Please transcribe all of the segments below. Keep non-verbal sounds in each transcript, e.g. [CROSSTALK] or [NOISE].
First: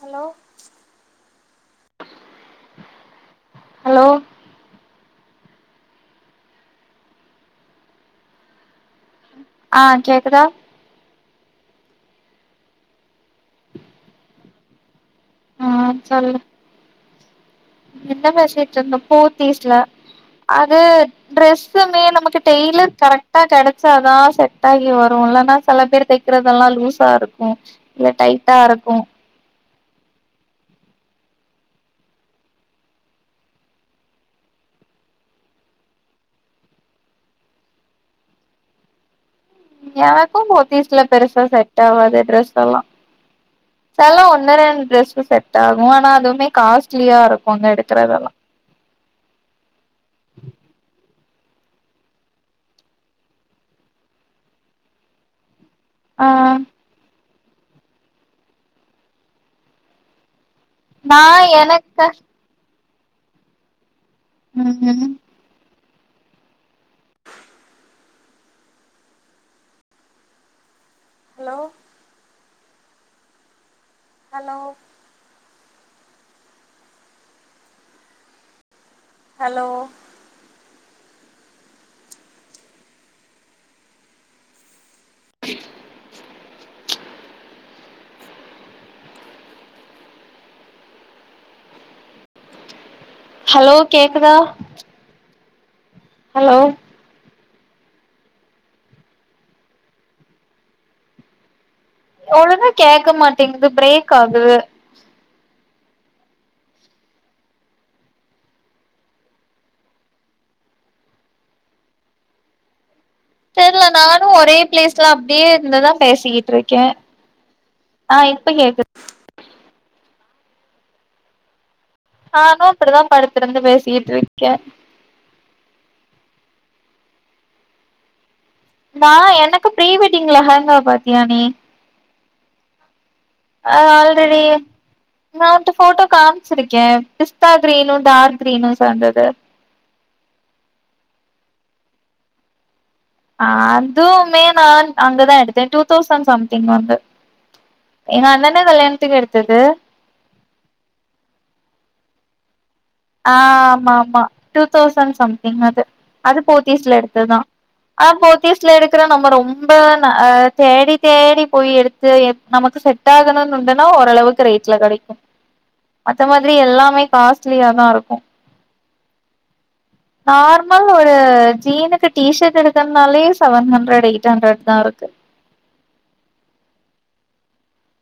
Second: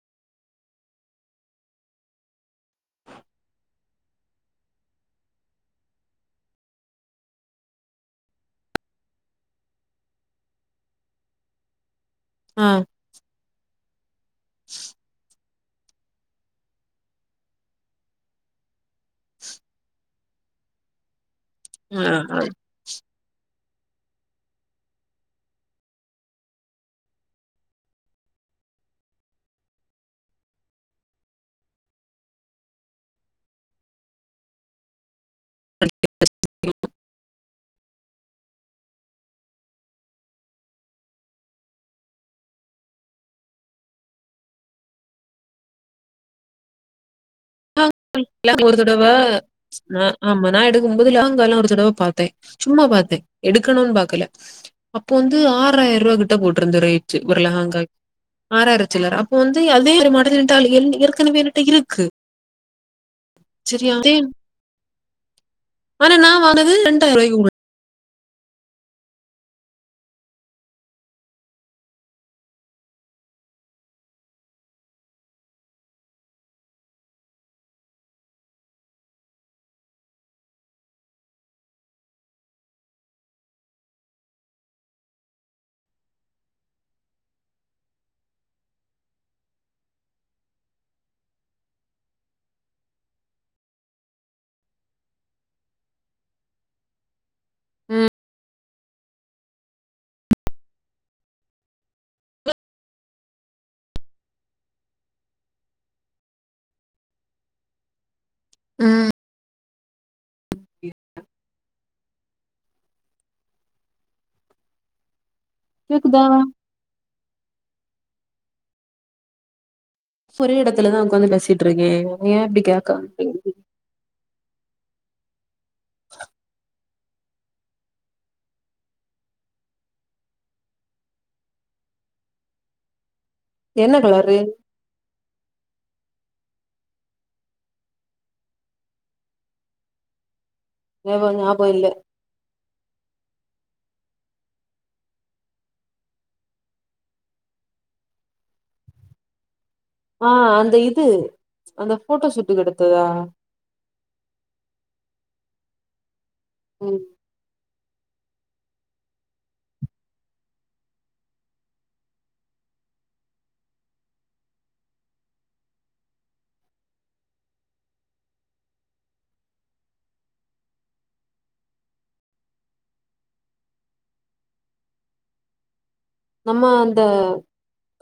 Hello hello ஆஹ் கேக்குதா ஆஹ் ஆஹ சொல்லு என்ன பேசிட்டு இருந்தோ போத்தீஸ்ல அது ஆ டிரெஸ்சுமே ஆ நமக்கு டெயலர் கரெக்டா கிடை- க்சாத செட் ஆகி வரும் இல்லன்னா சில பேர் தைக்கறதெல்லா லூஸா இருக்கும் இல்ல டைட்டா இருக்கு எனக்கும் போத்தீஸ்ல பெருசா செட் ஆகாது ட்ரெஸ் எல்லா சல ஒண்ணு ரெண்டு ட்ரெஸ் செட் ஆகும் ஆனா அதுவுமே காஸ்ட்லியா இருக்கு அங்க எடுக்கறதெல்லா [UNINTELLIGIBLE] ஒரு தடவா ஆ ஆமா நா எடுக்கும்போதுல்ல ஸ் எல்லா ஒரு தடவை பார்த்தே சும்மா பார்த்தே எடுக்கணுனு பார்க்கல அப்போ வந்து ஆறு- ஆறாயிர ர்பா ஆ கிட்ட போட்டிருந்தது ரேட் ஊர்லங்க ஆராயிரச்சல அப்போ வந்து அதே ஒரு மாடல் டால் நா ஏற்கனவே என்னிட்ட இருக்கு எனக்கு செரியா உஹம் உம் ஆனா நான் வானது ரெண்டாயிர ரூாய்க்கு ஹலோ ஹலோ ஹலோ [INAUDIBLE] ஹலோ கேக்குதா ஹலோ உஹம் ஒழுங்கா கேட்க மாட்டேங்குது பிரேக் ஆகுது உஹம் இ யக் தெரியல நானு ஒரே பிளேஸ்ல இப்டியே இருந்துதான் கேக்குதா பேசிக்கிட்டு இருக்கே ஆஹ் இப்ப கேக்குது ஒரே இடத்துல தா உட்காந்து பேசிட்டு நானு அப்டி தான் படுத்துருந்து பேசிட்டு இருக்கே கெ நா எனக்கு ஃப்ரீ வெட்டிங்ல லஹங்கா பாத்தியா நீ என்ன கலரு ஆல்ரெடி நா உங்கிட்ட ஃபோட்டோ காம் வச்சுருக்கே பிஸ்தா கிரீனு டார்க் கிரீனு சேந்தது ஏது நியாப இல்ல அதுவுமே நான் அங்க தான் எடுத்தேன் டூ தௌசண்ட் சம்திங் வந்தது எங்க அண்ணனே கல்யாணத்துக்கு எடுத்தது ஆ அந்த இது அந்த ஃபோட்டோ ஷூட்டு கிட்ட ஆ ஆமா ஆமா டூ தௌசண்ட் சம் என்னது அது போத்தீஸ்ல ம் எடுத்தது தா ஆ போத்தீஸ்ல எடுக்றோ நம்ம ரொம்ப ந அ தேடி தேடி போய் எடுத்து நமக்கு செட் ஆகணூண்டுன்னா ஓரளவுக்கு ரேட்ல கிடைக்கூ மத்த மாத்ரி எல்லாமே காஸ்ட்லி லாருக்கூ நார்மல் ஒரு ஜீனுக்கு டீஷர்ட் எடுக்கன்னாலே செவன் ஹண்ட்ரட் எயிட் ஹண்ட்ரட் தா இருக்கு நம்ம அந்த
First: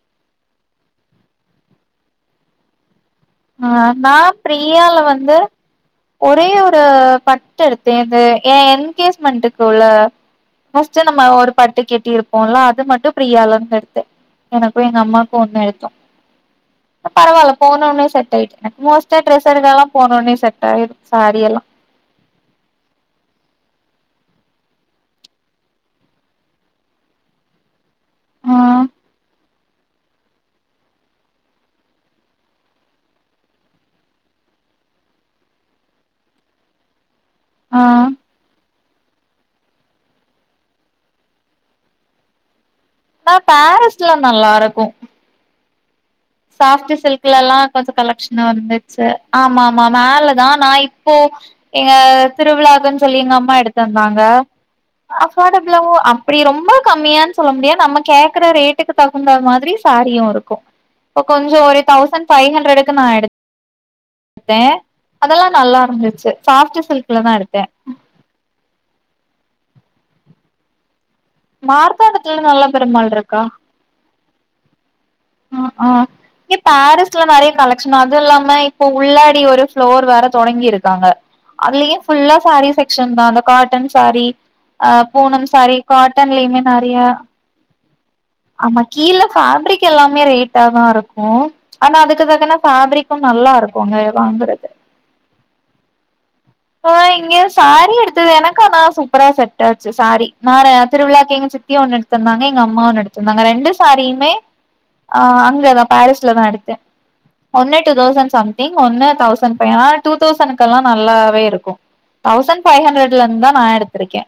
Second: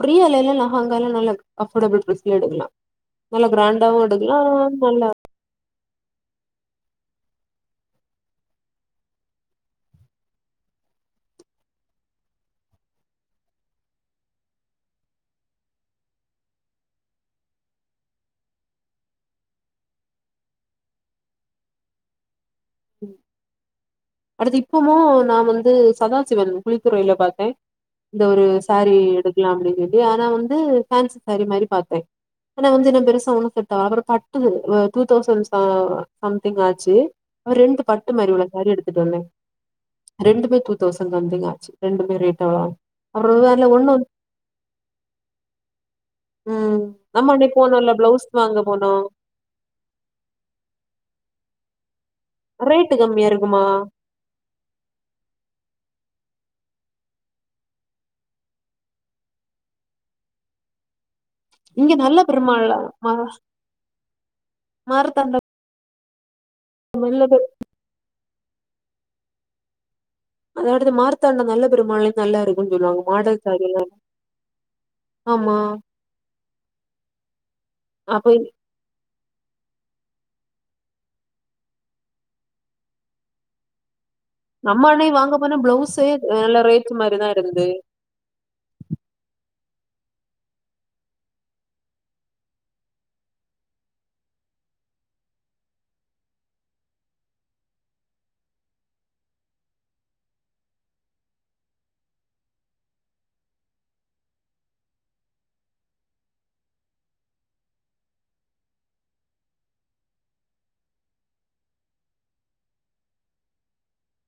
ப்ரீ அலைல லெஹங்கால்லா நல்லா கம்ஃபர்டபிள் ட்ரெஸ்ல எடுக்லா ஆ நா பாரியால வந்து ஒ ரே ஒரு பட்டு எடுத்தே இந்த ஏ எங்கேஜ்மென்ட்க்குள்ள ஃபஸ்ட் நம்ம ஒரு பட்டு கட்டி இருப்போல அது மட்டூ ப்ரியாலேந்து எடுத்தே எனக்கூ எங்கம்மாக்கூ ஒன்னு எடுத்தோ பரவால போனோன்ன செட் டாயிட் எனக்கு மோஸ்டா ட்ரெஸ் எடுக்கல்லா போனோனே செட் ஆயிடூ சாரியெல்லா அடுத்து இப்பமூ நா வந்து சதாசிவன் குளித்துறையில பாத்தே இந்த ஒரு ஆ சாரி எடுக்லா அப்டின்னுட்டு சொல்லி ஆனா வந்து ஃபேன்சி சாரி மாரி பாத்தே ஆனா வந்து என்ன பெருசா ஒன்னூ செட் அப்றோ பட்டு டூ தௌசண்ட் சா சம்திங் ஆச்சு ஒரு ஆ ரெண்டு பட்டு ஆனா மாரி உள்ள சாரி எடு டோன்னே ரெண்டுமே டூ தௌசண்ட் சம்திங் ஆச்சு ரெண்டுமே ரேட் அவ்ளோ ஆ அப்றோ வேற ஒண்ணு பாரிஸ்ல நல்லாருக்கூ ம் சாஃப்ட் நம்ம அன்னைக்கு சில்க்லலல்லா கொஞ்சோ போனோல்ல பிளவுஸ் வாங்க போனோ கலெக்க்ஷன்ருந்துச்சு ஆமா ஆமா மேல தா நா இப்போ எங்க ரேட்டு திருவிழான்னு சொல்லி கம்மியா எங்கம்மா இருக்குமா எடுத்து தந்தாங்க அஃபர்டபுலாவூ ஆ அப்டி ரொம்ப கம்மியான் சொல்ல முடியாது நம்ம கேக்குற ரேட்டுக்கு தகுந்த மாரி சாரியூ இருக்கூ இப்ப கொஞ்சோ ஒரு இங்க நல்ல தௌசண்ட் ஃபைவ் பெருமாள்ல ஹண்ட்ரடுக்கு நா ம எடுத்தே மருதாண்ட அதெல்லா நல்லாருந்து செ சாஃப்ட் சில்க்ல நல்ல தா பெரு எடுத்தே அதோடது மார் த்தாண்டோ நல்ல பெருமாள்ளயூ மார்த்தாண்டத்துல நல்ல நல்லாருக்கூன்னு சொல்லுவாங்க பெருமாள் இருக்கா மாடல் சாரிலா இங்க பாரிஸ்ல நறைய கலெக்க்ஷன் அப்ப அதூல்லாம இப்ப உள்ளாட் டி ஒரு ஃப்ளோர் வேற தொடங்கிருக்காங்க அதுலயூ ஃபுல்லா சாரி செக்க்ஷன் தா அந்தக் காட்டன் சாரி நம்ம ஆ அன்னைக்கு வாங்க பூனம் போன சாரி பிளவுஸே நல்ல காட்டன்லயுமே ரேட் நறையா மாரிதான் இருந்தது. ஆமா கீழ ஃபேப்ரிக் எல்லாமே ரேட்டா தா‌ இருக்கூ ஆனா அதுக்கு தக்கன ஃபேப்ரிக்கூ நல்லாருக்கூ அங்க வாங்குறது ஆ இங்க சாரி எடுத்தது எனக்கு ஆனா சூப்பரா செட் ஆச்சு சாரி நா திருவிழாக்கு எங்க சித்தி ஒன்னு எடுத்தந்தாங்க எங்கம்மா ஒன்னு எடுத்தந்தாங்க ரெண்டு சாரியுமே ஆ அங்க தான் பாரீஸ்ல தா எடுத்தே ஒன்னு டூ தௌசண்ட் சம்திங் ஒன்னு தௌசண்ட் ஃபை ஆ டூ தௌசண்க்குல்லா நல்லாவே இருக்கூ தௌசண்ட் ஃபைவ் ஹண்ட்ரட்லந்து தா நா எடுத்திருக்கே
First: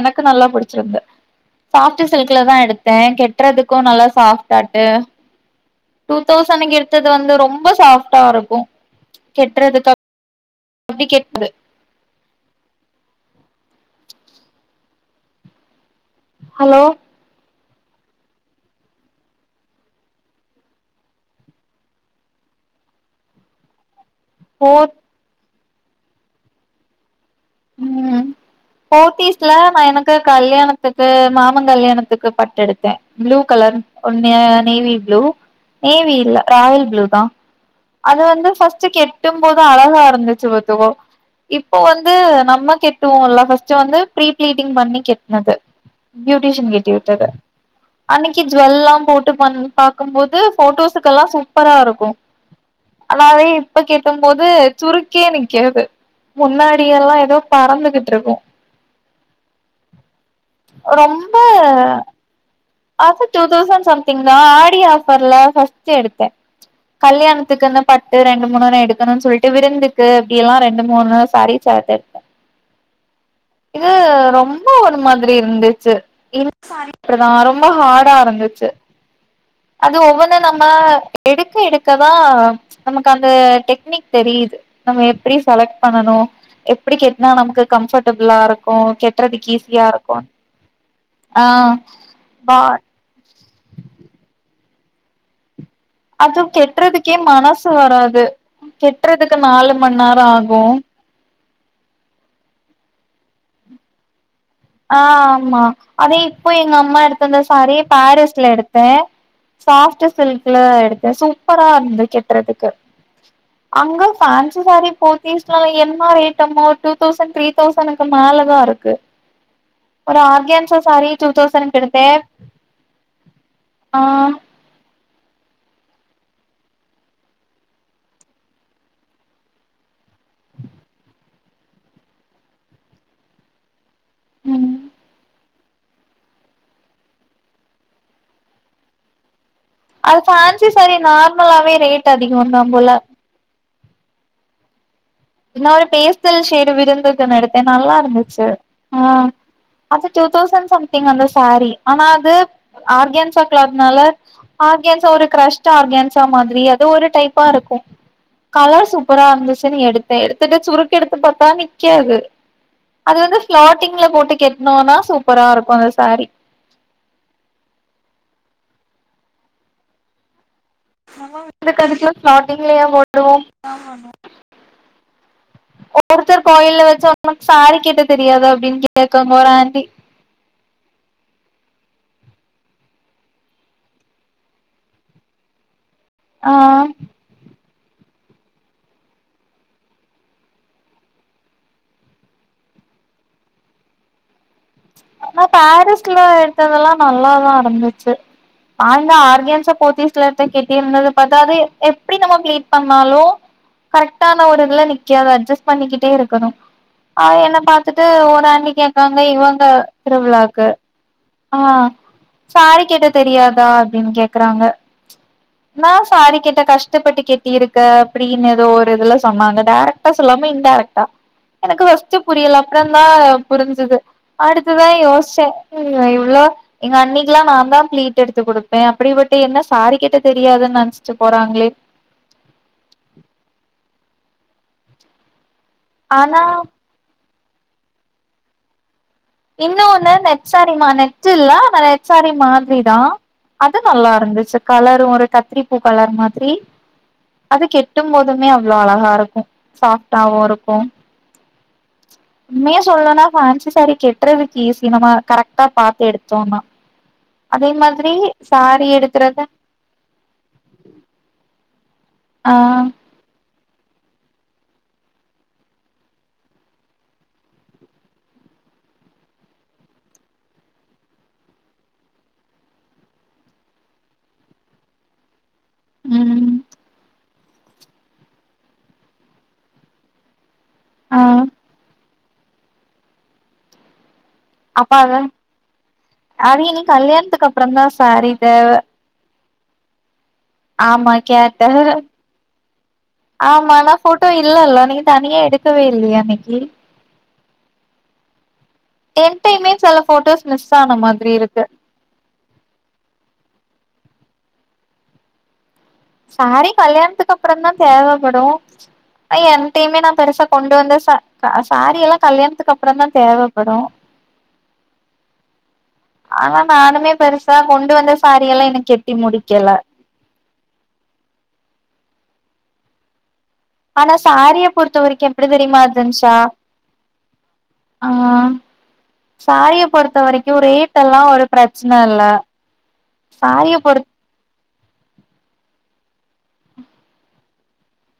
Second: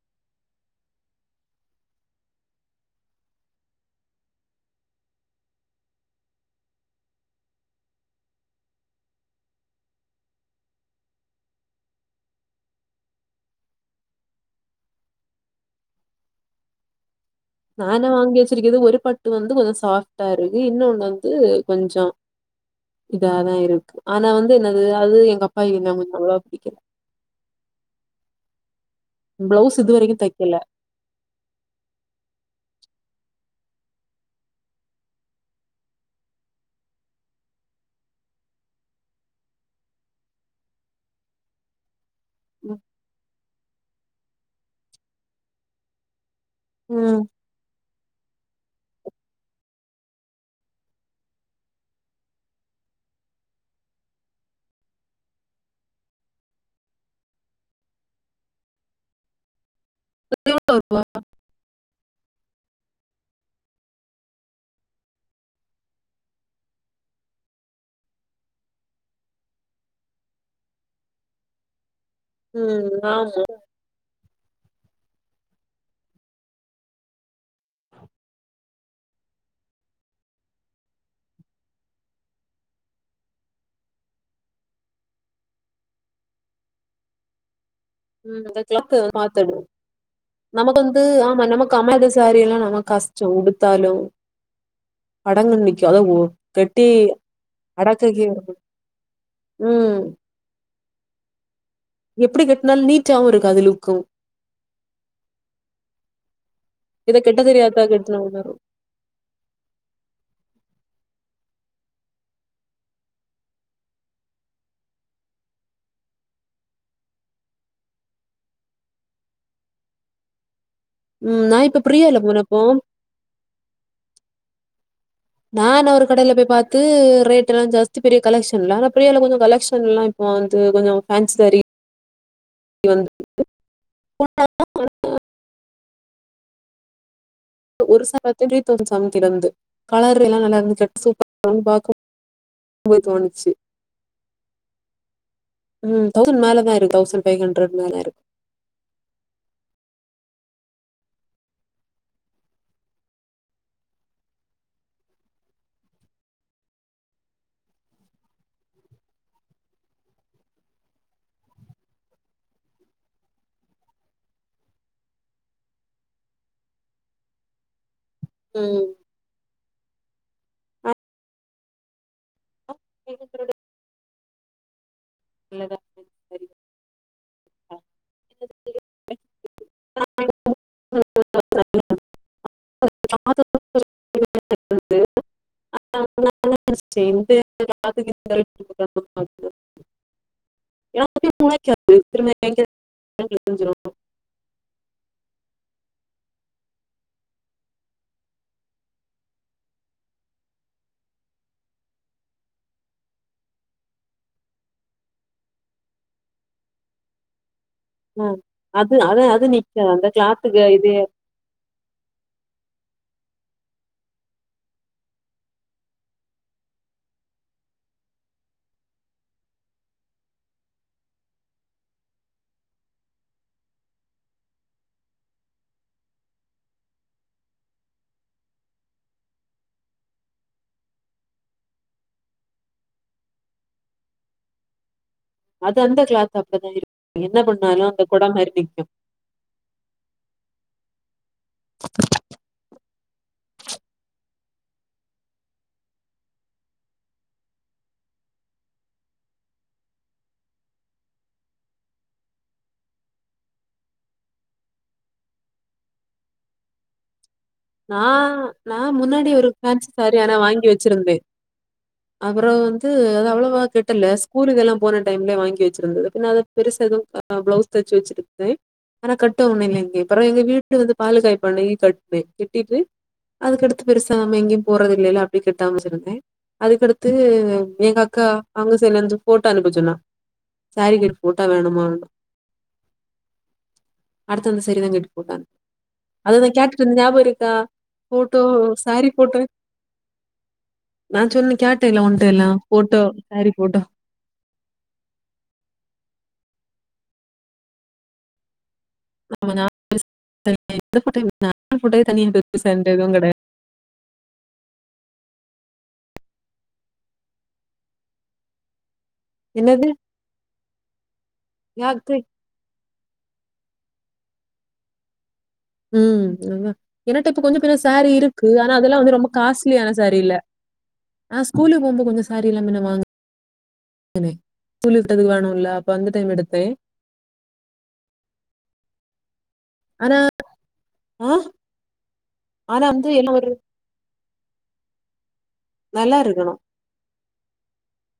எனக்கு நல்லா புடிச்சிருந்து சாஃப்ட் சில்க்ல‌ தா எடுத்தே கட்டுறதுக்கூ நல்லா சாஃட் தட்டு டூ தௌசண்னிக்கு எடுத்தது வந்து ரொம்ப சாஃப்டா இருக்கூ கெட்டுறதுக் அப் ப்டி கேட்டது ஹலோ நா என்ன வாங்கி வச்சிருக்கது ஒரு பட்டு வந்து கொஞ்ச சாஃப்ட்டா இருக்கு இன்னொன்னு வந்து கொஞ்ச இதாதா இருக்கு ஆனா வந்து என்னது ஃபோர் அது எங்கப் ஆ எங்கம்மைக்கு அவ்ளோவா புடிக்கல ம் போத்தீஸ்ல நா பிளவுஸ் இது எனக்கு வரைக்கும் தைக்கல. கல்யாணத்துக்கு மாமங் கல்யாணத்துக்கு பட்டு எடுத்தே ப்ளூ கலர் நே நேவி ப்ளு நேவி இல்ல ராயல் ப்ளு தா அது வந்து ஃபஸ்ட்டு கெட்டும் போது அழகாருந்துச்சு பாத்துக்கோ இப்போ வந்து நம்ம ம். கெட்டுவூல்ல ஃபஸ் ட்டு வந்து ப்ரீ பிளீடிங் பண்ணி கெட்னது பியூட்டிஷியன் கெட்டி ம். உட்டது அன்னிக் கி ஜூவெல்லா போட்டு பன் பாக்கும்போது போட்டோஸ்க்கெல்லா சூப்பரா இருக்கு அதனாலேயே இப்ப கெட்டும் போது சுருக்கியே நிக்கிறது முன்னாடி எல்லா எதோ பறந்துகிட்ருக்கு ரொம்ப அப்ப டூ தௌசண்ட் சம்திங் தா ஆடி ஆஃபர்ல பஸ்ட்டு எடுத்தே கல்யாணத்துக்குன்னு பட்டு ரெண்டு மூணுனு எடுக்கணுனு சொல்ட்டு விருந்துக்கு அப்டி எல்லா ரெண்டு மூணு சாரி சேர்த்த உம் ஆமொ ரொம்ப ஒரு மாதிரி இருந்துச்சு [INAUDIBLE] இப்டிதா ரொம்ப ஹார்டா இருந்துச்சு அது ஒவ்வொன்னு நம்ம எடுக்க எடுக்கதா நமக்கு அந்த டெக்னிக் தெரியுது நம்ம எப்படி செலக்ட் பண்ணனு எப்படி கெட்னா நமக்கு கம்பர்ட்டபிளா ம். அந்த இருக்கும் கிளாத் கெட்றதுக்கு பாத்துடு. ஈஸியா இருக்கும் ஆஹ் எல்லா நம்ம கஷ்டம் உடுத் தாலு அடங்க நி அது கெட்றதுக்கே மனசு வராது அடக்கக்கே கெட்றதுக்கு நாலு ம். மண் நேரம் ஆகும் எப்டி கட் நல்ல நீட்டாவு இருக்காது லுக்கு ஆஹ் ஆமா அதே இப்போ எங்க அம்மா இத எடுத்தந்த கெட்ட சாரீ தெரியாதா கெட்டுன பாரிஸ்ல மாரி எடுத்தே சாப்ட் சில்க்ல எடுத்தே சூப் பரா இருந்து கெட்டுறதுக்கு அங்க ஃபேன்சி சாரி போத்தீஸ்லலா என்ன ரேட்டு மோ டூ தௌசண்ட் த்ரீ தௌசண்க்கு மேலதா இருக்கு ஒரு ஆர்கேன்சா சாரி டூ ம் நா தௌசண்க்கு இப்ப எடுத்தே பிரியால போனப்போ ஆஹ் நான் ஒரு கடையில போய் பாத்து ரேட் எல்லா ஜாஸ்தி பெரிய கலெக்ஷன் இல்ல ஆனா பிரியால கொஞ்ச கலெக்ஷன்லா இப்போ வந்து கொஞ்சோ ஃபேன்சி சாரி [INAUDIBLE] உம் ஒரு [INAUDIBLE] அது எல்லா நல்லா ஃபேன்சி இருந்து சாரி கட் சூப்பரா நார்மலாவே பாக்கும்போது ரேட் அதிகம் தா போல தோணுச்சு என்ன ஒரு ம் பேஸ்டல் தௌசண்ட் சேடு மேலதா இருக்கு விருந்து தௌசண்ட் நா ஃபைவ் எடுத்தே ஹண்ட்ரட் நல்லா மேல இருக்கு இருந்துச்சி ஆஹ் அது டூதௌசண்ட் சம்திங் அந்த சாரி ஆனா அது ஆர்கேன்சா கிளாத்னால ஆர்கேன்சா ஒரு க்ரெஷ்ட் ஆர்கேன்சா மாதிரி அது ஒரு டைப்பா இருக்கும் கலர் சூப்பரா இருந்துச்சுன் எடுத் தே எடுத்துட்டு சுருக்கெடுத்து பாத்தா நிக்காது அது வந்து பிளாட்டிங்ல போட்டு கெட்னோனா சூப்பரா இருக்கு அந்த சாரி உம் ஆம்மா எனக்கதுக்கலா ஃப்ளாட்டிங்லியா கோட்டுவோ ஒருத்தர் கோயில்ல வெச் சொர்னம் சாரி கெட்ட தெரியாதா அப்டின் கேக்க போறான்டி ஆ [INAUDIBLE] [INAUDIBLE] ஆனா பேரிஸ்ல எடுத்ததெல்லா நல்லாதா இருந்துச்சு நா இந்த ஆர்கென்ஸ போதீஸ்ல எடுத்த கெட்டி இருந்தது பாத்தா அது எப்டி நம்ம ஃப்ளீட் பண்ணாலு கரெக்டான ஒரு இதுல நிக்காது அஜ்ஜஸ்ட் பண்ணிக்கிட்டே இருக்கணும் ஆஹ் என்ன பா த்துட்டு ஆ, ஒரு அண்ணி அது கேக்காங்க அது அது இவங்க நிக்காது அந்த கிளாத்துக்கு திருவிழாக்கு இது ஆஹ் சாரி கெட்ட ட தெரியாதா அப்டின் கேக்குறாங்க நா சாரி கெட்ட கஷ்டப்பட்டு கெட்டிருக்க அப்டின்னு எதோ ஒரு இதுல சொன்னாங்க டேரெக்டா சொல்லாம இன்டேரெக்டா எனக்கு வஸ்டு புரியல அப்றந்தா புரிஞ்சுது அடு த்துதா யோச்சே இவ்ளோ எங்க அண்ணிக்லா நாந்தா பிளீட் எடுத்து குடுப்பே அப்படிப்பட்ட என்ன சாரி கெட்ட தெரியாதுன்னு நென்ச்சிட்டு போறாங்களே அது அந்த கிளாத் ஆனா அப்டிதா இருக் என்ன பண் னாலு அந்த கொட மார் நிக்கு இன்னு ஒன்னு நெட் சாரிமா நெட்டு இல்ல ஆனா நெட்சாரி மாத்ரிதா அது நல்லா இருந்துச்சி கலரும் ஒரு கத்திரிப்பூ கலர் மாதிரி அது கெட்டும்போதுமே அவ்ளோ அழகா இருக்கும் சாஃப்டாவு இருக்கும் உண்மயா சொல்ணுனா ஃபேன்சி சாரி கெட் டறதுக்கு ஈசி நம கரெக்ட்டா பாத்து எடுத்தோனா நா நா முன்னாடி ஒரு ஃபேன்சி சாரி ஆனா வாங்கி வச்சிருந்தே அப்ற ஆ வந்து அது அவ்வளவா கெட் டல ஸ்கூலுக்கு எல்லா போன டைம்ல வாங்கி வச்சிருந்தது பின்ன அத பெருசா எதுவும் ப்ளவுஸ் தச்சி வச்சிருந்தே ஆனா கட்ட ஒன்னு இல்லேங்கே அப்பறொ எங்க வீட்டு வந்து பாலு காய்பண்ணிக் கட்னே கெட்டிட்டு அதுக்கடுத்து பெருசா நம்ம எங்கெயும் போறதில்லைல்ல டின் கெட்டாம வச்சிருந்தே ம் அதுக்கடுத்து அம் எங்க அக்கா அவ்ங்க செல்ல இருந்து ஃபோட்டோ அனுப்பச்சொன்னா சாரி ஆ கெட் ஃபோட்டா வேணுமான்னு அடுத்து அந்த சேரி அப்ப தாங் கெட்டி அத போட்டாங் அததா அது இனி கேட்டுட்டுருந்த நியாபக கல்யாணத்துக்கு ட்டிக்கா அப்புறம் தான் சாரீ ஃபோட்டோ இத சாரி போட்டோ ஆமா கேட்ட கேட்டேன்ல உன்ட்ட எல்லாம் ஃபோட்டோ சாரி ஆமா நா ஃபோட்டோ இல்லல்லெ நீந் தனியா எடுக்கவே இல்லியா அன்னக்கி என்டேமே செல ஃபோட்டோஸ் மிஸ் ஆனா எந்த ஃபோட்டோ மாதிரி இருக்கு நார்மல் ஃபோட்டோவே தனியா பெருசா எதுவும் கெடையாது. சாரி கல்யாணத்துக்கு அப்றந்தா தேவப்படு ஆ என்னது என்டெய்மே நா பெருசா கொண்டு வந்த ச க சாரி யாக்கு எல்லா கல்யாணத்துக்கு அப் அப்புற தா தேவப்படு ம் ஆ எனட்ட இப்ப கொஞ்ச பின்ன கொண்டு சாரி வந்த இருக்கு எல்லா ஆனா இன்னு அதல்லா கெட்டி வந்து ரொம்ப முடிக்கல காஸ்ட்லியான சாரீல்ல அ ஸ்கூலுக் போகும்போ கொஞ்ச சாரி எல்லா மின்ன வாங் ஆனா னே சாரிய பொறுத்த கூலி வரைக்கும் விட்டதுக்கு எப்டி வேணும்ல தெரியுமா அப்ப அந்த டைம் எடுத்தே [UNINTELLIGIBLE] ஆஹ் சாரியை ஆனா பொறுத்த வரைக்கும் ரேட் ஆ எல்லாம் ஒரு பிரச்சன இல்ல ஆனா வந்து என்ன ஒரு சாரிய பொறுத் நல்லா இருக்கணும்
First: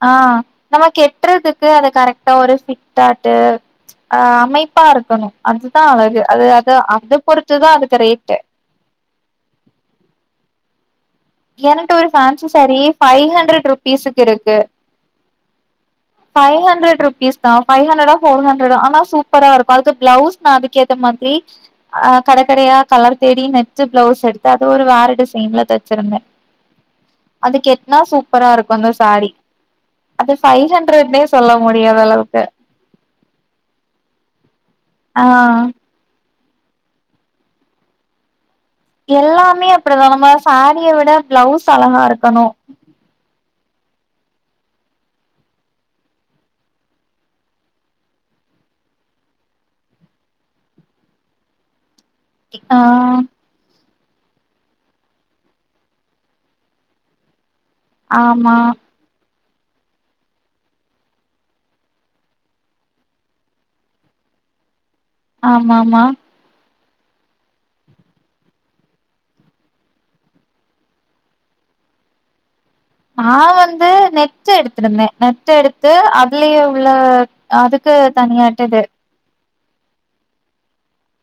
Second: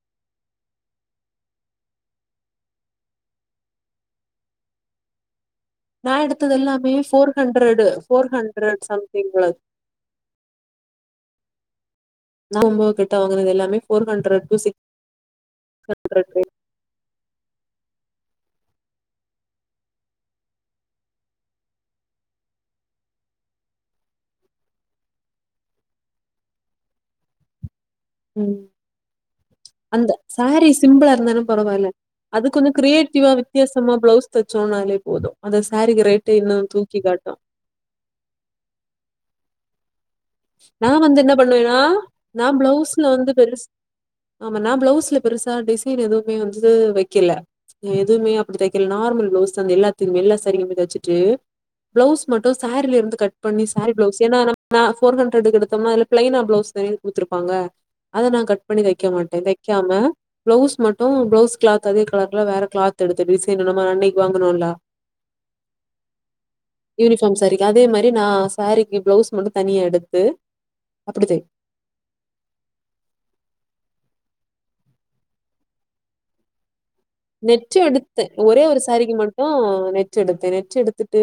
ஆஹ் நம்ம கெட்டுறதுக்கு அத கரெக்டா ஒரு பிட்டாட்டு அமைப்பா இருக்கணும் நா எடுத்தது எல்லாமே ஃபோர் பொறுத்துதா ஹண்ட்ரடு அதுக்கு ஃபோர் ரேட்டு ஹண்ட்ரட் சம்திங் குள்ள எனங் [UNINTELLIGIBLE] ஒரு ஃபேன்சி நா சாரி ஒம்போது கிட்ட ஃபைவ் வாங்குனது ஹண்ட்ரட் எல்லாமே ருபீஸ் ஃபோர் ஹண்ட்ரட் இருக்கு two six hundred range five hundred rupees தான் ஃபைவ் ஹண்ரடா ஃபோர் ஹண்ட் ஹண்ட்ரடு ஆனா சூப்பரா இருக்கு அதுக்கு பிளவுஸ் நா அதுக்கே மாதிரி ஆ கடைக்கடையா கலர் தேடி மேட்ச் பிளவுஸ் எடுத்து அது ஒரு வேற டிசைன்ல தச்சிருந்தே அதுக்கே உம் அந்த அது ஃபைவ் சாரீ சிம்பிளா ஹண்ட்ரட்னே இருந்தாலும் சொல்ல பரவாயில்ல முடியாத அளவுக்கு அதுக்கு கொஞ்சோ கிரியேட்டிவா வித்தியாசமா பிளவுஸ் தச்சு தூனாலே ஆ போதும் அந்த சாரீக்கு ரேட் கட்டி இருந்தா தூக்கி காட்டும் எல்லாமே அப்டிதானாம் நா வந்து என்ன பண்ணுவேன்னா நா இருக்கணு பிளவுஸ்ல வந்து பெருசு ஆமா நான் பிளவுஸ்ல பெருசா டிசைன் எதுவுமே வந்து வைக்கல எதுவுமே அப்டி தைக்கல நார்மல் பிளவுஸ்தா அந்த எல்லாத்தயும் எல்லா சாரிக்கும் தைச்சுட்டு பிளவுஸ் மட்டு ஆ சாரில இருந்து கட் பண்ணி சாரி ப்ளவுஸ் ஏனா நம் நா ஃபோர் ஹண்ட்ரடுக்கு எடுத்தோம்னா அதுல பிளைனா ப்ளவுஸ் தனியா குடுத்துருப்பாங்க அத நா ஆமா கட் பண்ணி தைக்க மாட்டே தை க்காம பிளவுஸ் மட்டு பிளவுஸ் கிளாத் அதே கலர்ல வேற கிளாத் எடுத்து டிசைன் நம்ம அன்னைக்கு வாங்கணுல்ல ஆமாமா யூனிஃபார்ம் சாரீக்கு அதே மாரி சாரீக்கு பிளவுஸ் மட்டும் தனியா எடு த்து அப்படி தை நான் வந்து நெட் எடுத்துருந்தேன் நெட் எடுத்து அதுலயே ஃபுல்லா அதுக்கு தனியா இட்டது உம் நெட் எடுத்தே நெட் எடுத்துட்டு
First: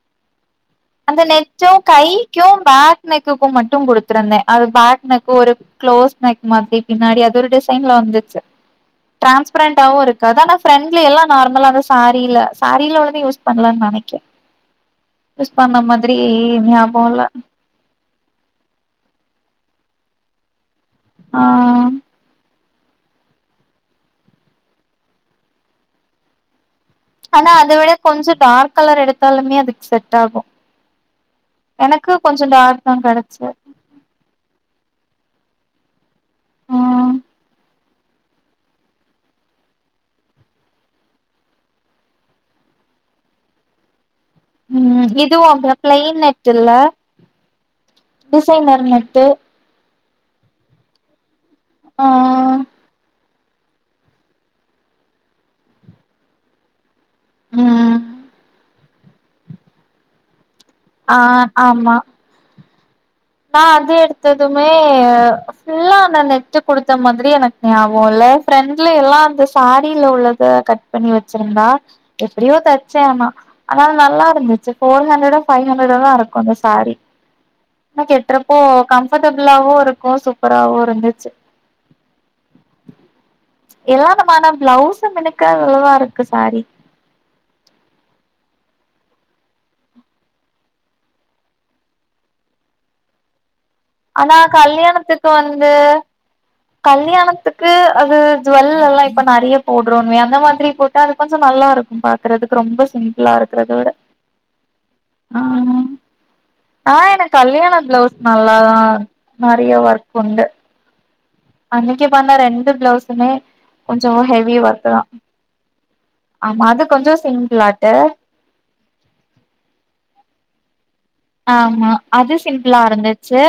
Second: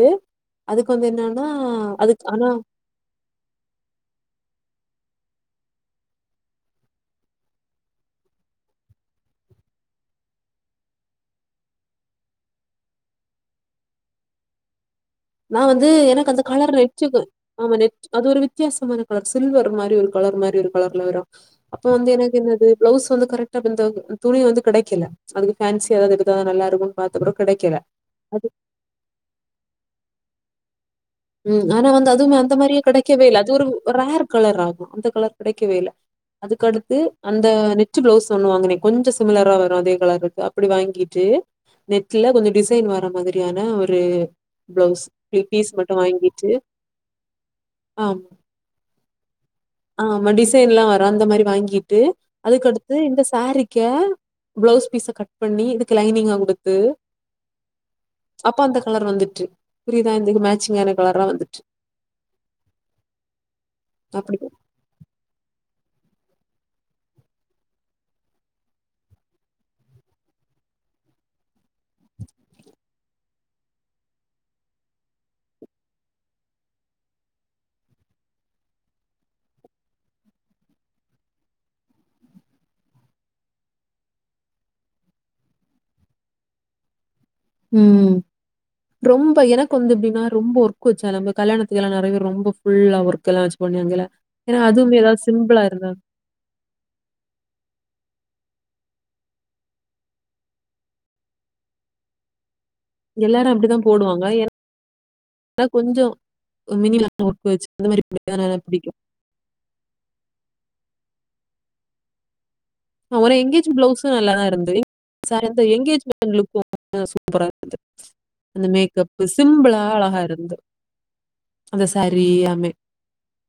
அதுக்கு வந்து அந்த என்னன்னா நெட்சு அதுக்கு ஆனா கைக்கும் பேக் நெக்குக்கும் மட்டும் குடுத்துருந்தேன் அது பேக் எனக்கு ஒரு க்ளோஸ் நெக் மாதிரி பின்னாடி அது ஒரு டிசைன்ல வந்துச்சு டிரான்ஸ்பரண்டாவும் இருக்காது ஆனா ஃப்ரெண்ட்ல எல்லா நார்மலானா சாரீல சாரீல உள்ளத யூஸ் பண்ணலாம்னு நெனைக்கேன் நா வந்து எனக்கு அந்த கலர் நெச்சிக்கு ஆமா நெ அது ஒரு வித்தியாசமான கலர் சில்வர் மாரி ஒரு கலர் மாரி இரு கலர்ல வரு ஆ அப்போ வந்து எனக்கு என்னது பிளவுஸ் வந்து கரெக்டா பெந்தோகு துணி வந்து கெடைக்கல அதுக்கு ஃபேன்சியா எதாது எடுத்ததா நல்லா இருக்கு ஆனா அத விட கொஞ்சோ டார்க் கலர் எடுத்தாலுமே அதுக்கு செட் டாகு உம் ஆனா வந்து அதுவுமே அந்த மாரியே கெடைக்கவே இல்ல கெடச்சு அது ஒரு ஒரு ரேர் கலர் ஆகு அந்த கலர் கெடைக்கவே இல்ல அதுக்கடுத்து ம் அந்த நெட்டு பிளவுஸ் ஒன்னு வாங்குன கொஞ்சோ சிமிலரா வரு அதே கலருக்கு அப்படி வாங்கிட்டு நெட்டுல கொஞ்சோ டிசைன் வர மாதிரியான ஒரு பிளவுஸ் உம் இதுவு [INAUDIBLE] பீஸ் மட்டு ஃபிளைன் வாங்கிட்டு நெட்டில்ல ஆமா டிசைனர் நெட்டு ஆமா டிசைன்லா வரு அந்த மாரி வாங்கீட்டு ஆ அதுக்கடுத்து இந்த சாரீக்கே ப்ளவுஸ் பீச கட் பண்ணி இதுக்கு லைனிங்க குடுத்து ம் அப்பா அந்த கலர் வந்துட்ரு புரியுதா திகுமே அ அ ஆமா நா அது அப்டி எடுத்ததுமே இல்ல அந்த நெட்டு் குடுத்த மாத்ரி எனக்கு ஞாபகோ இல்ல ஃப்ரெண்ட்ல எல்லா அந்த சாரில உள்ளத கட் பண்ணி வச்சிருந்தா எப்படியோ தைச்ச ஆமா ஆனா நல்லாருந்துச்சு ஃபோர் ஹண்ட்ரடோ ஃப்பை ஹண்ட்ரடோ தா இருக்கு அந்த சாரி ஆன கெட்டறப்போ கம்ஃபர்ட்டபுளாவு இருக்கு சூப்பராவவு இருந்துச்சு எல்லாவிதமான பிளவுஸுக்கு நல்லாருக்கு சாரி ம் ரொம்ப எனக்கு வந்து எப்டின்னா ரொம்ப ஒர்க்க் வச்சா நம்ம கல்யாணத்துக்குலா நறையா பேர் ரொம்ப ஃபுல்லா ஒர்க்குலா வச் அனா கல்யாணத்துக்கு வந்து இருந்தா கல்யாணத்துக்கு அது ஜுவல்லல்லா இப்ப நறியா போட்ரமே அந்த மாத்ரி போட்டா கொஞ்ச நல்லாருக்கு பாக்றதுக் ரொம்ப சிம்பிளா எல்லாரு இருக்றத அப்டிதா விட போடுவாங்க ஆ ஏன்னா கொஞ்சோ ஆனா என மினிமம் ஒர்க் வச்சு கல்யாண அந்த மாரி ப்ளவுஸ் நல் ஆ பிடிக்கு நறையா ஒர்க் உண்டு அன்னக்கே பண்ணா ரெண் ஒரு எங்கேஜ் ப்ளவுஸு நல்லாதா இருந்து ஒர்க் தா சாரி வந்து எங்கேஜ்மென்ட் லுக்கு ஆமா அது கொஞ்சோ சூப்பரா சிம்பிளாட்டு இருந்துச்சுஅந்த மே கப்பு சிம்புளா அழகா இருந்து ஆமா அது சிம்பிளா இருந்துச்சு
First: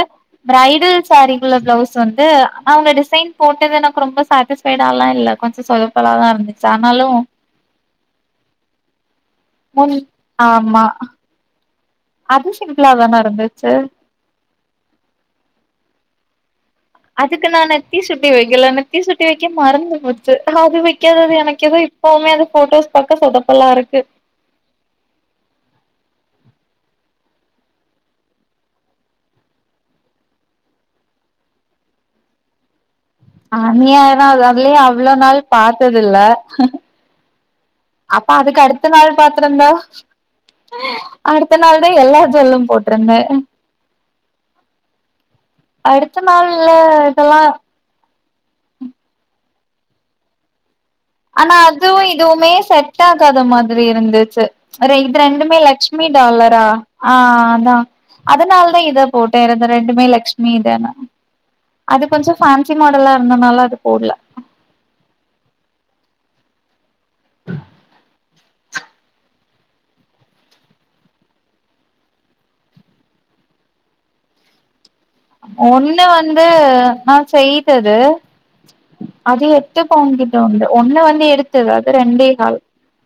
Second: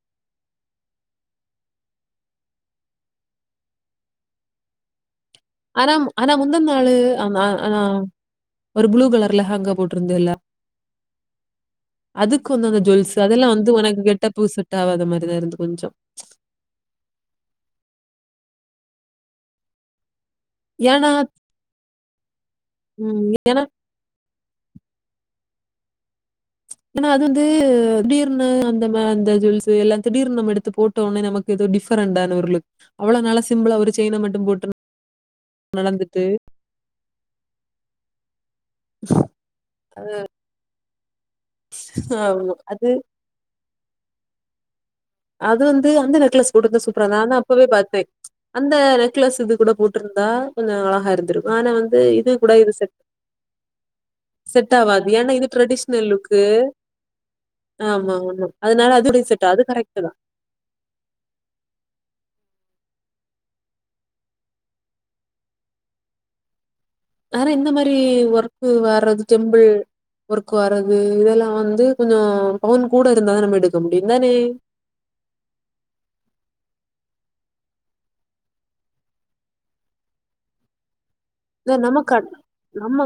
ப்ரைடல் சாரிக்குள்ள ப்ளவுஸ் வந்து அவ்ங்க டிசைன் போட்டது எனக்கு ரொம்ப சாட்டிஸ்ஃபைடாலா இல்ல கொஞ்சோ ஆனாம் சொதப்பலா தா ஆனா இருந்துச்சு முந்துன் நாளு ஆனாலு அம் அ ஆ ஒரு ப்ளூ கலர் அப்ப லெஹங்கா முன் போட்டிருந்தல்ல ஆமா அதுக்கு அது வந்து அந்த சிம்பிளா ஜுல்சு தான அதல்லா வந்து இருந்துச்சு உனக்கு கெட்டப்பு செட்டாவாத மாதிரிதா இருந்து கொஞ்சோ அதுக்கு நானு நெத்தி சுட்டி வைக்கல ந நெத்திசுட்டி வைக்க மறந்து போச் சு அது ஏன்னா வெக்காத அது எனக்கெதோ போ மேது போட்டோஸ் பக்க ம் ஏன்னா சொதப்பலாருக்கு ஏன்னா அது வந்து திடீர்னு அந்த மா அந்த ஜெல்ஸ்சு எல்லா திடடீர்னு நம்ம எடுத்து போட்டோனே நமக்கு ஏதோ டிஃப்ரெண்டான ஒரு லுக் அவ்வளோ நாளா சிம்பிளா ஒரு ஆனியா செயின தா மட்டும் அதே போட்டு அவ்ளோ நாள் பாத்ததில்ல நடந்துட்டு அப்ப அதுக் கர்த்த நாள் பாத்ருந்தா அடுத்த நாள் தா எல்லா ஆமா. ஜெல்லு அது போட்ருந்த அது வந்து அந்த அடுத்த நெக்லஸ் நாள்ல போட்ருந்தா சுப்றா நானா இதெல்லா அப்பவே பாத்தே அந்த நெக்லஸ் இது கூட போட்டிருந்தா கொஞ்சோ அழ ஆனா அதுவு இதுவுமே செட் ஆகாத மாத்ரி இருந்துச்சு செட் ஆவாது. இது ஏன்னா ரெண்டுமே லக்ஷ்மி ட்ரெடிஷ்னல் லுக்கு. டாலரா ஆ அதா ஆமா, ஆமா. அதனால தா இத அது போட்டே செட் அது இது ரெண்டு கரெக்ட் மே தான். லட்சுமி தான அது கொஞ்சோ ச்சிம் மாடலா இருந்தனால அது போடல ஆற இந்த மாதிரி ஒர்க் கு வர்றது டெம்பிள் ஒர்க் வர்றது இதெல்லா வந்து கொஞ்சோ பவுன் கூட இருந்தான நம்ம எடுக்க முடியு தானே ஒண்ணு வந்து நா செய்தது அது எட்டு பவுன் கிட்ட உண்டு ஒண்ணு வந் து எடுத்தது இல்ல அது நம்ம க ரெண்டே கால் நம்ம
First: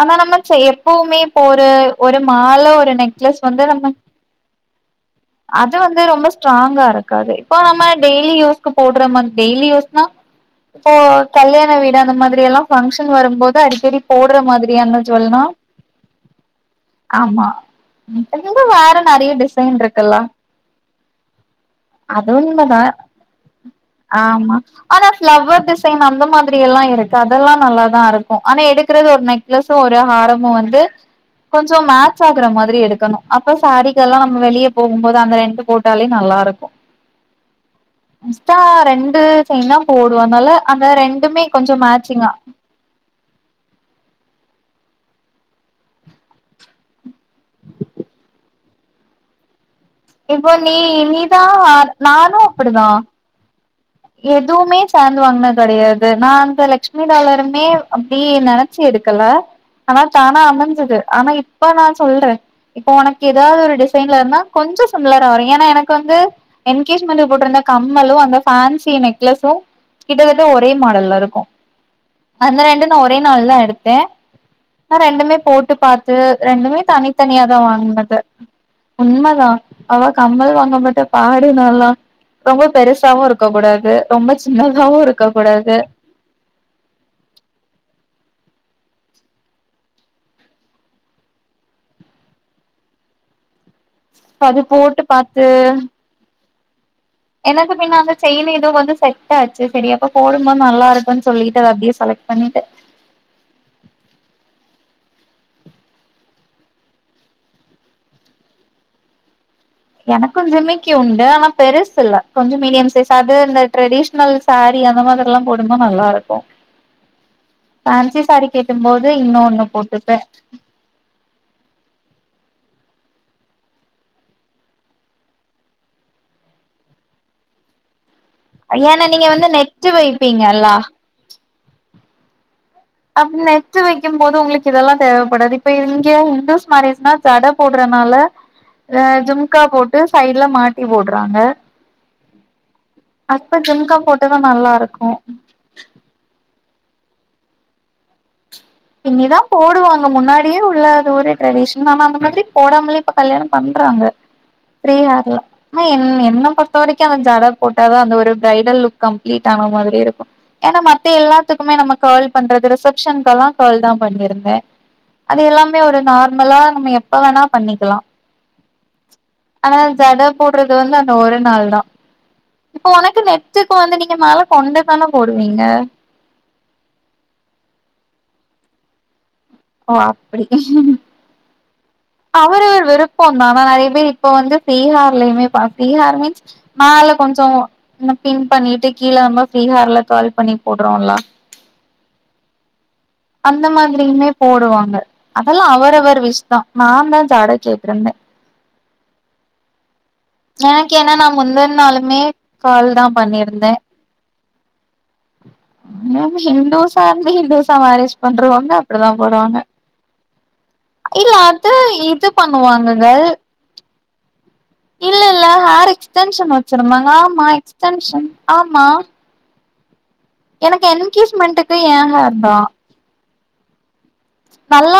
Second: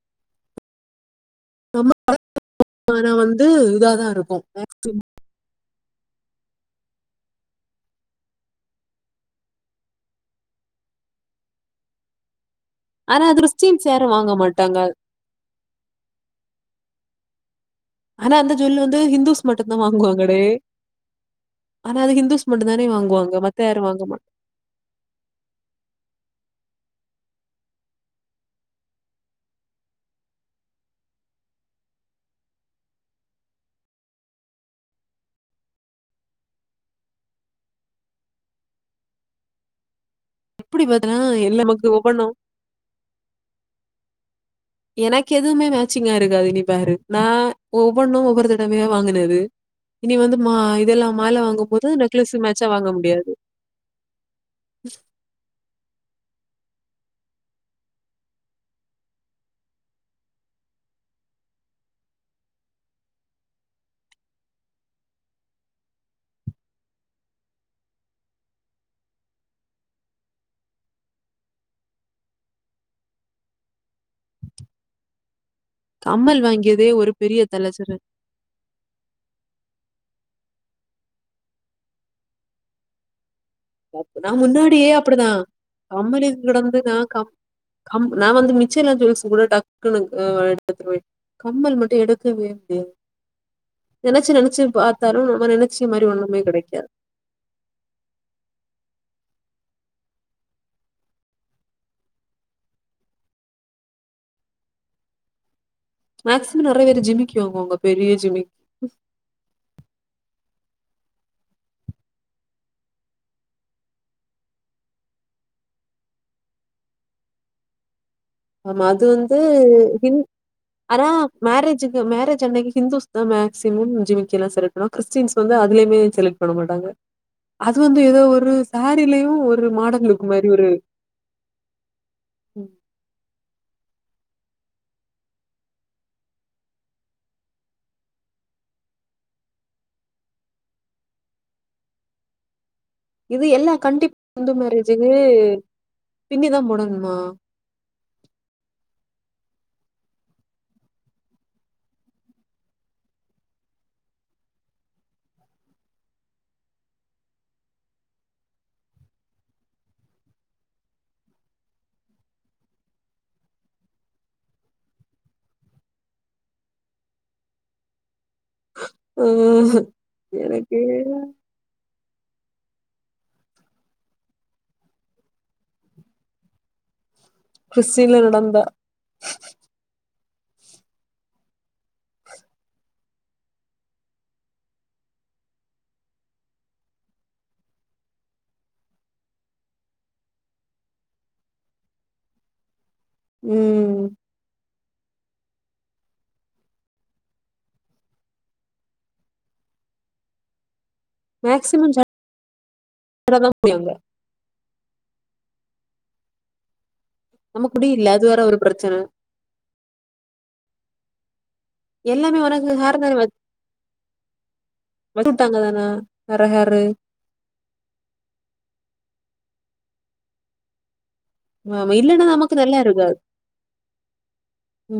ஆனா நம்ம செய எப்பவுமே ஒரு நம்ம ஒரு மால ஒரு நெக்லஸ் வந்து நம்ம செம்பு அது வந்து ரொம்ப ஸ்ட்ராங்கா இருக்காது இப்போ நம்ம டெய்லி யூஸ்கு போடுறமா டெய்லி யூஸ்னா இப்போ கல்யாண வீடு அந்த மாதிரி எல்லா ஃபங்க்ஷன் ஆனா வரும்போது கிறிஸ்டின்ஸ் அடிக்கடி யாரும் வாங்க போட்ற மாட்டாங்க. மாதிரியான ஜுவல்னா ஆமா ஆனா அந்த [UNINTELLIGIBLE] ஜுவல் வார வந்து நெறைய ஹிந்துஸ் மட்டும் டிசைன் தான் இருக்கு அ வாங்குவாங்களே! ஆனா அது ஹிந்துஸ் மட்டும் உண்மதா தானே வாங்குவாங்க. மத்த யாரும் வாங்க மாட் ஆமா ஆனா ஃபிளவர் டிசைன் அந்த மாதிரி எல்லா இருக்கு அதெல்லா நல்ல தா இருக்கு ஆனா எடுக்கறது ஒரு நெக்லஸு ஒரு ஹாரமு வந்து கொஞ்சோ மேட்ச ஆகுற மாதிரி எடுக்கணு அப்ப சாரீகள்லா நம்ம வெளிய போகும்போது அந்த ரெண்டு போட்டாலே நல்லா இருக்கு மிஸ்தா ரெண்டு செயினா போ னால எப்படி அந்த பாத்தன்னா, ரெண்டுமே எல்லாம் கொஞ்சோ நமக்கு மேச்சிங்கா ஒவ்வொன்னும் எனக்கு எதுவுமே மேட்சிங்கா இருக்காது நீ பாரு நா ஒவ்வொன்னு ஒவ்வொரு தடவையா வாங்குனது இனி வந்து இப்போ மா நீ இதெல்லா மால நீதா வாங்கு போது நானு நெக்லேஸு மேட்சா அப்டிதா வாங்க முடியாது எதுவுமே சார்ந்து வாங்கனாது கெடையாது நா வந்த லக்சு மி டாலருமே அப்டியே நெனைச்சு எடுக்கல ஆனா தானா அமைஞ்சது ஆனா இப்ப நா சொல்றே இப்ப உனக்கு ஏதாவது ஒரு டிசைன்ல இருந்தா கொஞ்சோ சிம்லரா வரு ஏன்னா எனக்கு வந்து எங்கேஜ்மெண்ட் போட்டிருந்த கம்மலு அந்த பேன்சி நெக்லெஸு கிட்டத்தட்ட ஒரே மாடல்ல இருக்கு அந்த ரெண்டு நா ஒரே நாள்ள தா எடுத்தே ஆனா ரெண்டுமே போட் டு பாத்து கம்மல் ரெண்டுமே வாங்கியதே ஒரு பெரிய தனித்தனியாதா தலசுரு. வாங்குனது உண்மைதா அவா கம்மல் வாங்கமட்ட பாடு நல்லா ரொம்ப பெருசாவு இருக்கு நா முன்னாடியே அப்டிதா கூடாது கம்மலயும் கிடந்து நா க கம் நா வந்து மி மிச்செல்லா ஜூவல்ஸ் கூட டக்குனு அ எடுத்துகுவே கம்மல் மட்டு எடுக்கவே முடியாது நெனைச்சு அது நெனைச்சு போட்டு பாத்தாலு பாத்து நம்ம நெனைச்சு மாரி ஒண்ணுமே கெடை [UNINTELLIGIBLE] எனக்கு பின்னா அந்த செயின் ஏதோ வந்து செட் ஆச்சு சேரி எப்ப போடும்போது நல்லா இருக்குன்னு சொல்லிட்டு அத அப்டியே செலக்ட் பண்ணிட்டே மேக்சிமோ நெறைய பேரு ஜிமிக்கு வாங்குவாங்க பெரிய ஜிமிக் எனக்கு ஜிமிக்கி உண்டு ஆனா பெருசில்ல கொஞ்சோ மீடியம் சைஸ் அது இந்த ட்ரெடிஷ்னல் சாரி அந்த மாத்ரில்லா போடும்னா நல்லா இருக்கு ஃபேன்சி சாரீ ஆமா அது கெட்டும்போது வந்து இன்னொன்னு உ போட்டுப்பே ஹிந்த் ஆனா மேரேஜுக்கு மேரேஜ் அன்னைக்கு ஹிந்தூஸ் தா மேக்சிமம் ஜிமிக்கிலா செலக்ட் பண்ணுவாங் கிறிஸ்டியன்ஸ் வந்து அதுலயுமே செலக்ட் பண்ண மாட்டாங்க அது வந் து ஏதோ ஒரு ஏன்னா நீங்க சேரிலயு வந்து ஒரு நெட்டு மாடலுருக்கு மாரி ஒரு வைப்பீங்கல்ல உம் அப்டி நெட்டு வைக்கும்போது உங்குளுக்கு இதெல்லா தேவப்படாது இப்ப இங்க ஹிந்துஸ் மேரேஜ்னா ஜட போட்றனால அஹ் ஜும்கா போட்டு சைடுல மாட்டி போட்றாங்க இது எல்லா கண்டிப் இந்து இருக்கு மேரேஜுக்கு பின்னிதா போடனு மா பின்னிதா போடுவாங்க முன்னாடியே உள்ள அது ஒரு ட்ரெடிஷன் ஆனா அந்த மாதிரி போடாமலே இப்ப கல்யாண பண்றாங்க ஃப்ரீ ஹேர்ல அஹ் என் என்ன பொறுத்த வரைக்கு அந்த ஜட போட்டாதா அந்த ஒரு ப்ரைடல் லுக் கம்ப்ளீட் ஆன மாதிரியே இருக்கு ஏன்னா மத்த எல்லாத்துக்குமே நம்ம கர்ல் பண்றது ரிசப்ஷன்கல்லா கர்ல் தா பண்ணிருந்த அது எல்லாமே ஒரு நார்மலா நம்ம எப்ப வேணா பண்ணிக்கலா அ ஆனா ஜட போட்றது எனக்கு வந்து அந்த ஒரு நாள் தா இப்ப உனக்கு நெட்டுக்கு வந்து நீங்க மேல கொண்ட தான போடுவீங்க கிரிஸ்டீன்ல நடந்தா ஓ அப்டி அவுரு விருப்ப தா ஆனா நெறைய பேர் இப்ப வந்து ஃப்ரீ ஹேர்லயுமே பா ஃப்ரீ ஹேர் மீன்ஸ் மேல கொஞ்சோ பின் பண்ணிட்டு கீழ நம்ம ஃப்ரீ ஹேர்ல கர்ல் பண்ணி போட்றோல அந்த ம். மாதிரியுமே போடுவாங்க அதல்லா அவரவர் விஷ் தா நா தா ஜட கேட்ருந்த ந கெனா நா முந்தன் மேக்ஸிமம் நாளுமே கர்ல் தா பண்ணிருந்த எல்லாமே ஹிந்துஸ் [UNINTELLIGIBLE] நம்ம ஹிந்துசா குடி இல்ல. மேரேஜ் அது வேற ஒரு பண்றவங்க பிரச்சனை. அப்டிதா போடுவாங்க இல்ல அது இது எல்லாமே உனக்கு ஹேர் பண்ணுவாங்கங்க தானே வச் இல்லல்ல வச்சுட்டாங்க தானே. ஹேரு வேற எக்ஸ்டென்ஷன் ஹேரு. வச்சிருந்தாங்க ஆமா எக்ஸ்டென்ஷன் ஆமா எனக்கு என் கேஜ்மென்ட்டுக்கு ஆமா. ஏ இல்லன்னா ஹேர் நமக்கு தா நல்லா இருக்காது.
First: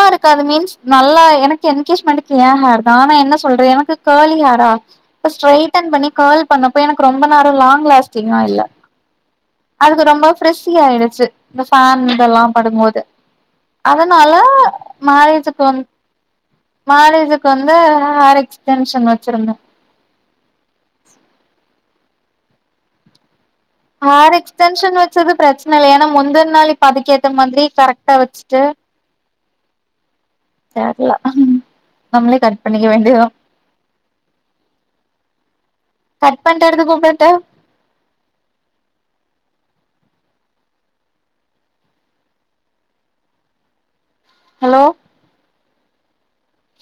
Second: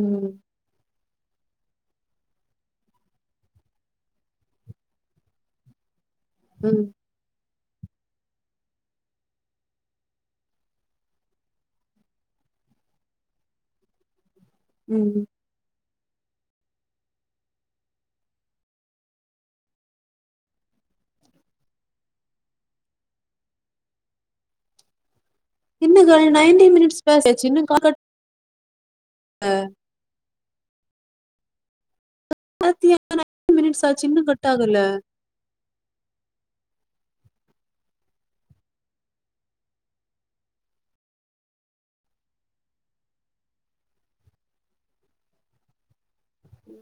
ம். மீன்ஸ் நல்லா இ எனக்கு என்கேஜ்மென்ட்க்கு ஏ ஹேர் தா ஆனா என்ன சொல்ற எனக்கு கர்லி ஹேரா அப்ப ஸ்ட்ரைடென் பண்ணி கர்ல் பண்ணப்ப ம். எனக்கு ரொம்ப நேரோல்லாங் லாஸ்டிங்கா இல்ல அதுக்கு ரொம்ப ஃப்ரிஸ்சி ஆயிடிச்சி இந்த ஃபேர்ம் இதெல்லா படுபோது அதனால் ல ம். மேரேஜ்கு வந் மேரேஜுக்கு வந்து ஹேர் எக்ஸ்டென்ஷன் வச்சிருந்த ஹேர் எக்ஸ்டென்ஷன் வெச் சது பிரச்ன இல்ல என்ன ஏனா கேர்ள் முந்தன் நைன்டி நாளிக்ப மினிட்ஸ் அதுக்கேத்த மாதிரி கரெக்ட்டா வச்சிட்டு அஹ் தெர்ல நம்மளே கட் பண்ணிக்க பாத்தியா வேண்டியதா [UNINTELLIGIBLE] மினிட்ஸ் ஆச்சி இன்னு கட் ஆகல கட் பண்ட்டு அடுத்து கூப்டட்டா ஹலோ உம்